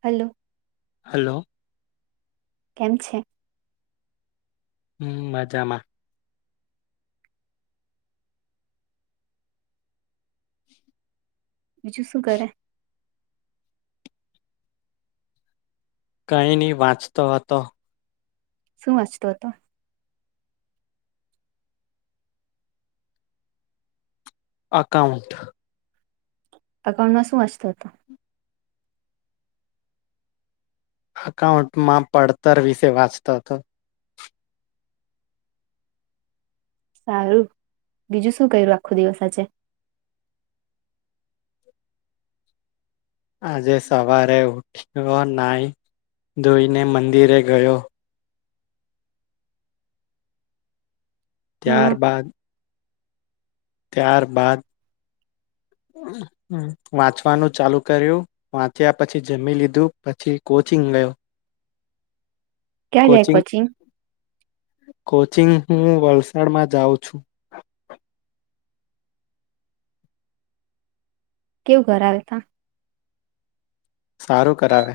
Hello hello કેમ છે હમ મજામાં બીજું શું કરે કંઈ નહી વાંચતો હતો શું વાંચતો હતો એકાઉન્ટ અકાઉન્ટમાં શું વાંચતો હતો અકાઉન્ટમાં પડતર વિશે વાંચતો હતો સારું બીજું શું કર્યું આખો દિવસ આજે આજે સવારે ઉઠ્યો નાઈ ધોઈ મંદિરે ગયો હમ ત્યાર બાાદ ત્યાર બાદ વાંચવાનું ચાલુ કર્યું વાંચ્યા પછી જમી લીધું પછી કોચિંગ ગયો ક્યાં જાય કોચિંગ કોચિંગ હું વલસાડમાં જાઉં છું કેવું ઘર આવે તા સારું કરાવે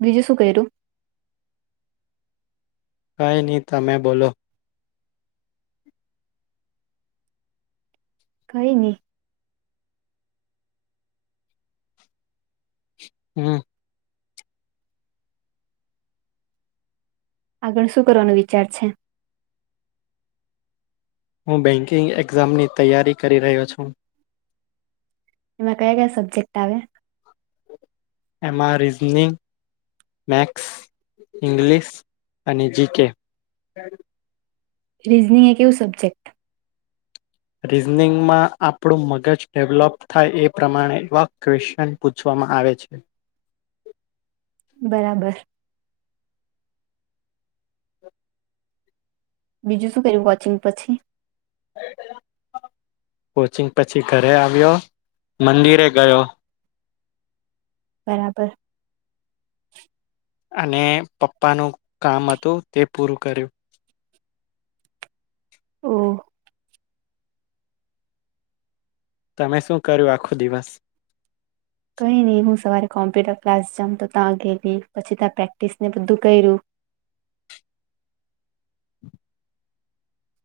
બીજું શું કર્યું કાંઈ નહી તમે બોલો કઈ નહી હમ આગળ શું કરવાનો વિચાર છે હું બેન્કિંગ એક્ઝામની તૈયારી કરી રહ્યો છું એમાં કયા કયા સબ્જેક્ટ આવે એમાં રિઝનિ મેથ્સ ઇંગ્લિશ અને જીકે રીઝનિંગ એ એવું સબ્જેક્ટ રીઝનિંગમાં આપણું મગજ ડેવલોપ થાય એ પ્રમાણે એવા ક્વેશ્ચન પૂછવા માં આવે છે બરાબર બીજુ શું કર્યું વોચિંગ પછી કોચિંગ પછી ઘરે આવ્યો મંદિરે ગયો બરાબર અને પપ્પાનું કામ હતું તે પૂરું કર્યું ઓ તમે શું કર્યું આખો દિવસ કઈ નહી હું સવારે કોમ્પ્યુટર ક્લાસ જવિ તો ત્યાં ગેલી પછી ત્યાં પ્રેક્ટિસ ને બધું કર્યું [inaudible]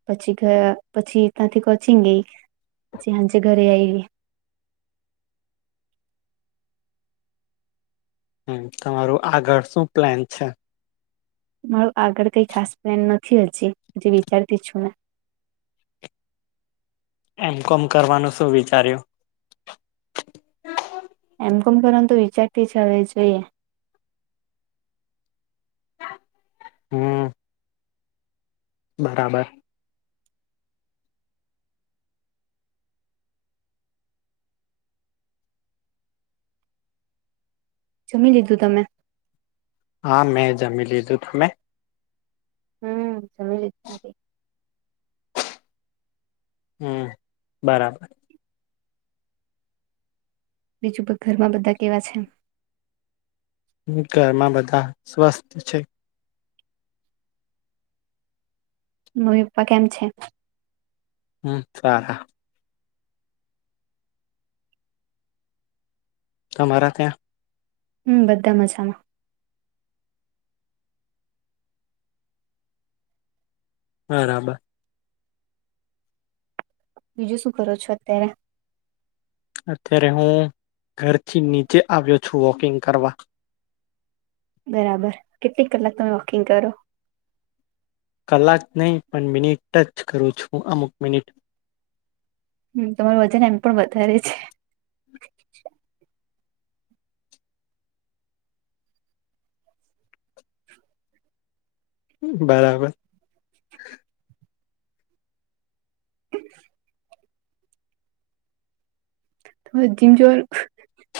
પછી ઘ પછી ત્યાંથી કોચિંગ ગઈ જે આંજે ઘરે આવી [inaudible] હમ તમારું આગળ શું પ્લાન છે મારું આગળ કઈ ખાસ પ્લેન નથી હજી હજ વિચારતી છું મે [inaudible] એમ કોમ કરવાનું શું વિચાર્યું એમ કોમ કરવા તો વિચાર તો છે હમ [inaudible] બરાબર જમી લીધું તમે હા મેં જમી લીધું તમે હમ સમ રીતના [inaudible] હમ બરાબર બીજું ઘરમાં બધા કેવા છે ઘરમાં બધા સ્વસ્થ છે મમ્મી પપ્પા કેમ છે હમ સારા તમારા ત્યા હમ બધા મજામાં બરાબર બીજું શું કરો છો અત્યારે અત્યારે હું ઘરથી નીચે આવ્યો છું વોકિંગ કરવા બરાબર કેટલી કલાક તમે વોકિંગ કરો કલાક નહીં પણ મિનિટ ટચ કરું છું અમુક મિનિટ હમ તમારું વજન એમ પણ વધારે છે બરાબર [inaudible]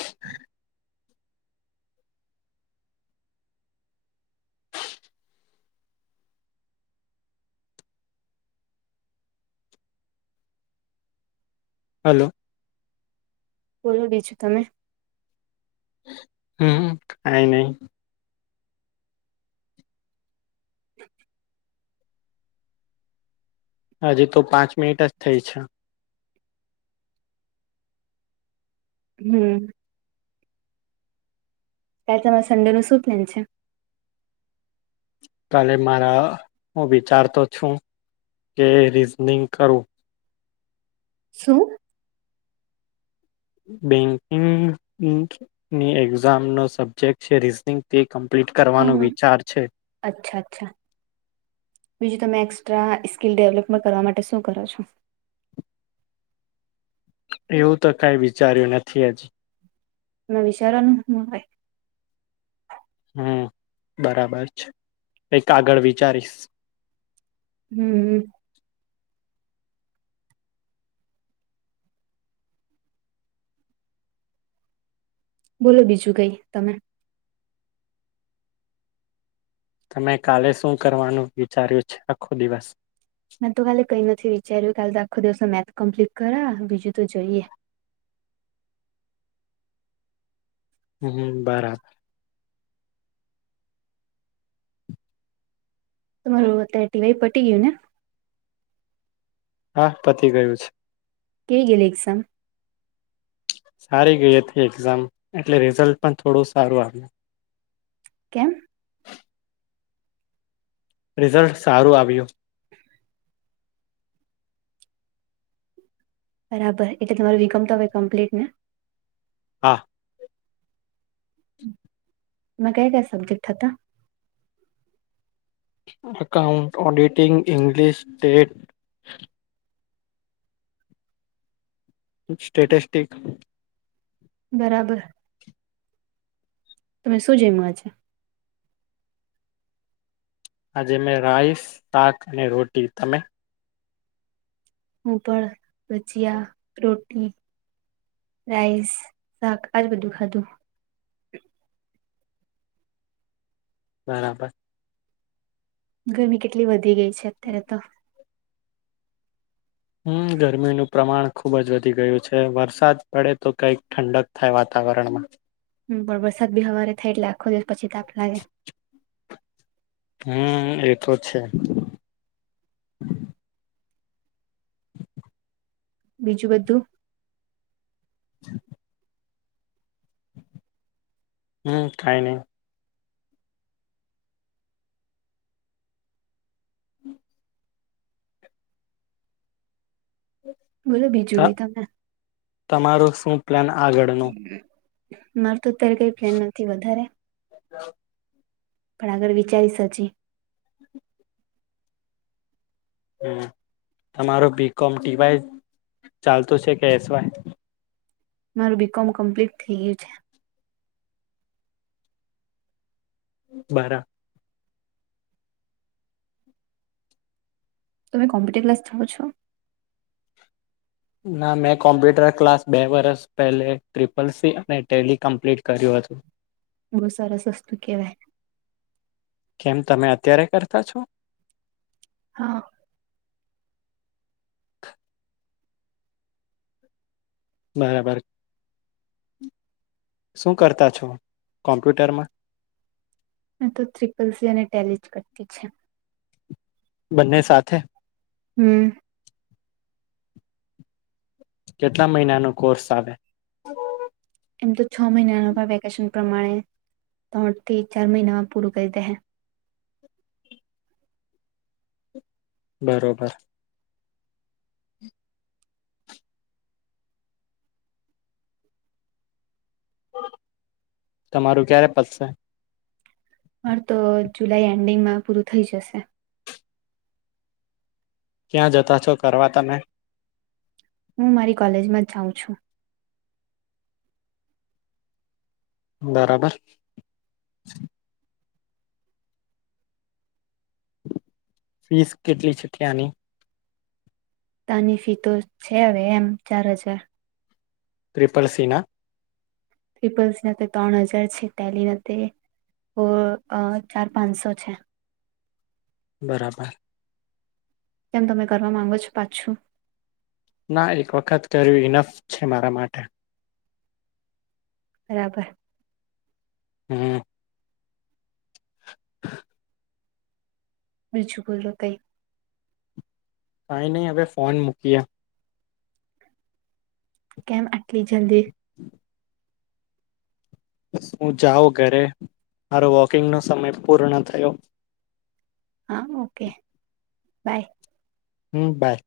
હલો બોલો બીજું તમે હમ કઈ નહી [inaudible] હજી તો પાંચ મિનિટ જ થઈ છે હમ તમારે સંડે નું શું પ્લેન છે કાલે મારા હું વિચારતો છું કે રીઝનિંગ કરું શું બેંકિંગની એક્ઝામ નો સબ્જેક્ટ છે રીઝનિંગ તે કમ્પ્લીટ કરવાનો હમ વિચાર છે અચ્છા અચ્છા સ્કીિલ ડેવલપમેન્ટ કરવા માટે શું કરો છો એવું તો કઈ વિચાર્યું નથી આજ મે વિચારવાનું હમ બરાબર છે એક આગળ વિચારીશ હમ હ બોલો બીજું કઈ તમે તમે કાલે શું કરવાનું વિચાર્યું છે આખો દિવસ મેં ત હાલે કઈ નથી વિચાર્યું કાલ તો આખો દિવસો મેથ કમ્પ્લીટ કરા બીજું તો જોઈએ હ હ બરાબર તમારું અત્યારે ટિવાય પટી ગયું ને હા પતી ગયું છે કે ગિલે એક્ઝામ સારી ગઈ હતી એક્ઝામ એટલે રિઝલ્ટ પણ થોડું સારું આ કેમ રિઝલ્ટ સારું આવ્યું બરાબર એટલે તમારો વિગમ તો હવે કમ્પ્લીટ ને હા એમાં કયા કયા સબ્જેક્ટ હતા અકાઉન્ટન્ટ ઓડિટીગ ઇંગ્લિશ ટેટ સ્ટેટસ્ટસ્ટિક બરાબર તમે શું જેમ આજે આજે મેં રાઈસ શાક અને રોટી તમે હું પણ ભજીિયા, રોટી, રાઈસ, શાક, આજ બધું ખાધું બરાબર. ગરમી કેટલી વધી ગઈ છે, અત્યારે તો હમ ગરમીનું પ્રમાણ ખુબ જ વધી ગયું છે, વરસાદ પડે તો કઈક ઠંડક થાય વાતા વરણમાં. પણ વરસાદ બી હવારે થાય એટલે આખો દિવસ પછી તાપ લાગે હમ એતો છે. બીજું બધું હમ કાઈ ની બોલો ત બીજું કઈ તમે તમારું શું પ્લાન આગળનો? મારે તો અત્યારે કઈ પ્લેન નથી વધારે પણ આગળ વિચારીશ અજી હમ તમારો બીકોમ ટી વાય ચાલતું છે, કે એસ વાય મારું બીકોમ કમ્પ્લીટ થઈ ગયું છે. બરા તમે કોમ્પીટર ક્લાસ જાઓ છો? ના મેં કોમ્પ્યુટર ક્લાસ બે વર્ષ પહેલે ટ્રિપલ સી અને ટેઈ કમ્પ્લીટ કર્યું હ તું. બો સરસ વસ્તું કેવાય ક્યારે કરતા છો? હા. બરાબર. શું કરતા છો કોમ્પ્યુટરમાં? મે તો ત્રિપલ સી અને ટેલી જ કરતી છેસ બંને સાથે હમ. કેટલા મહિનાનો કોર્સ આવે એમ તો છ મહિનાનો આ વેકેશન પ્રમાણે ત્રણથી ચાર મહિનામાં પૂરું કરી દેહે બરોબર. તમારું ક્યારે પતશે? માર તો જુલાઈ એન્ડિંગમાં પૂરું થઈ જશે ક્યાં જતા છો કરવા તમે? હું મારી કોલેજમાં જ જાઉં છું. બરાબર. ફીસ કેટલી છે ત્યાની? તાની ફી તો છે, હવે એમ ચાર હજાર ટ્રિપલ સી ના ત્રિપલ સી હાથે ત્રણ હજાર છે, ટેલીના તે ઓ અ ચાર પાંચસો છે. બરાબર. કેમ તમે કરવા માંગો છો પાછું? ના એક વખત કર્યું ઈનફ છે, મારા માટે બરાબર. હમ્મ. [inaudible] બીજું બોલો કંઈ કાઈ નહી હવે ફોન મૂક્યા. કેમ આટલી જલ્દી? બસ હું જાઉ ઘરે મારો વોકિંગનો સમય પૂર્ણ થયો. હા ઓકે બાય. Hmm by.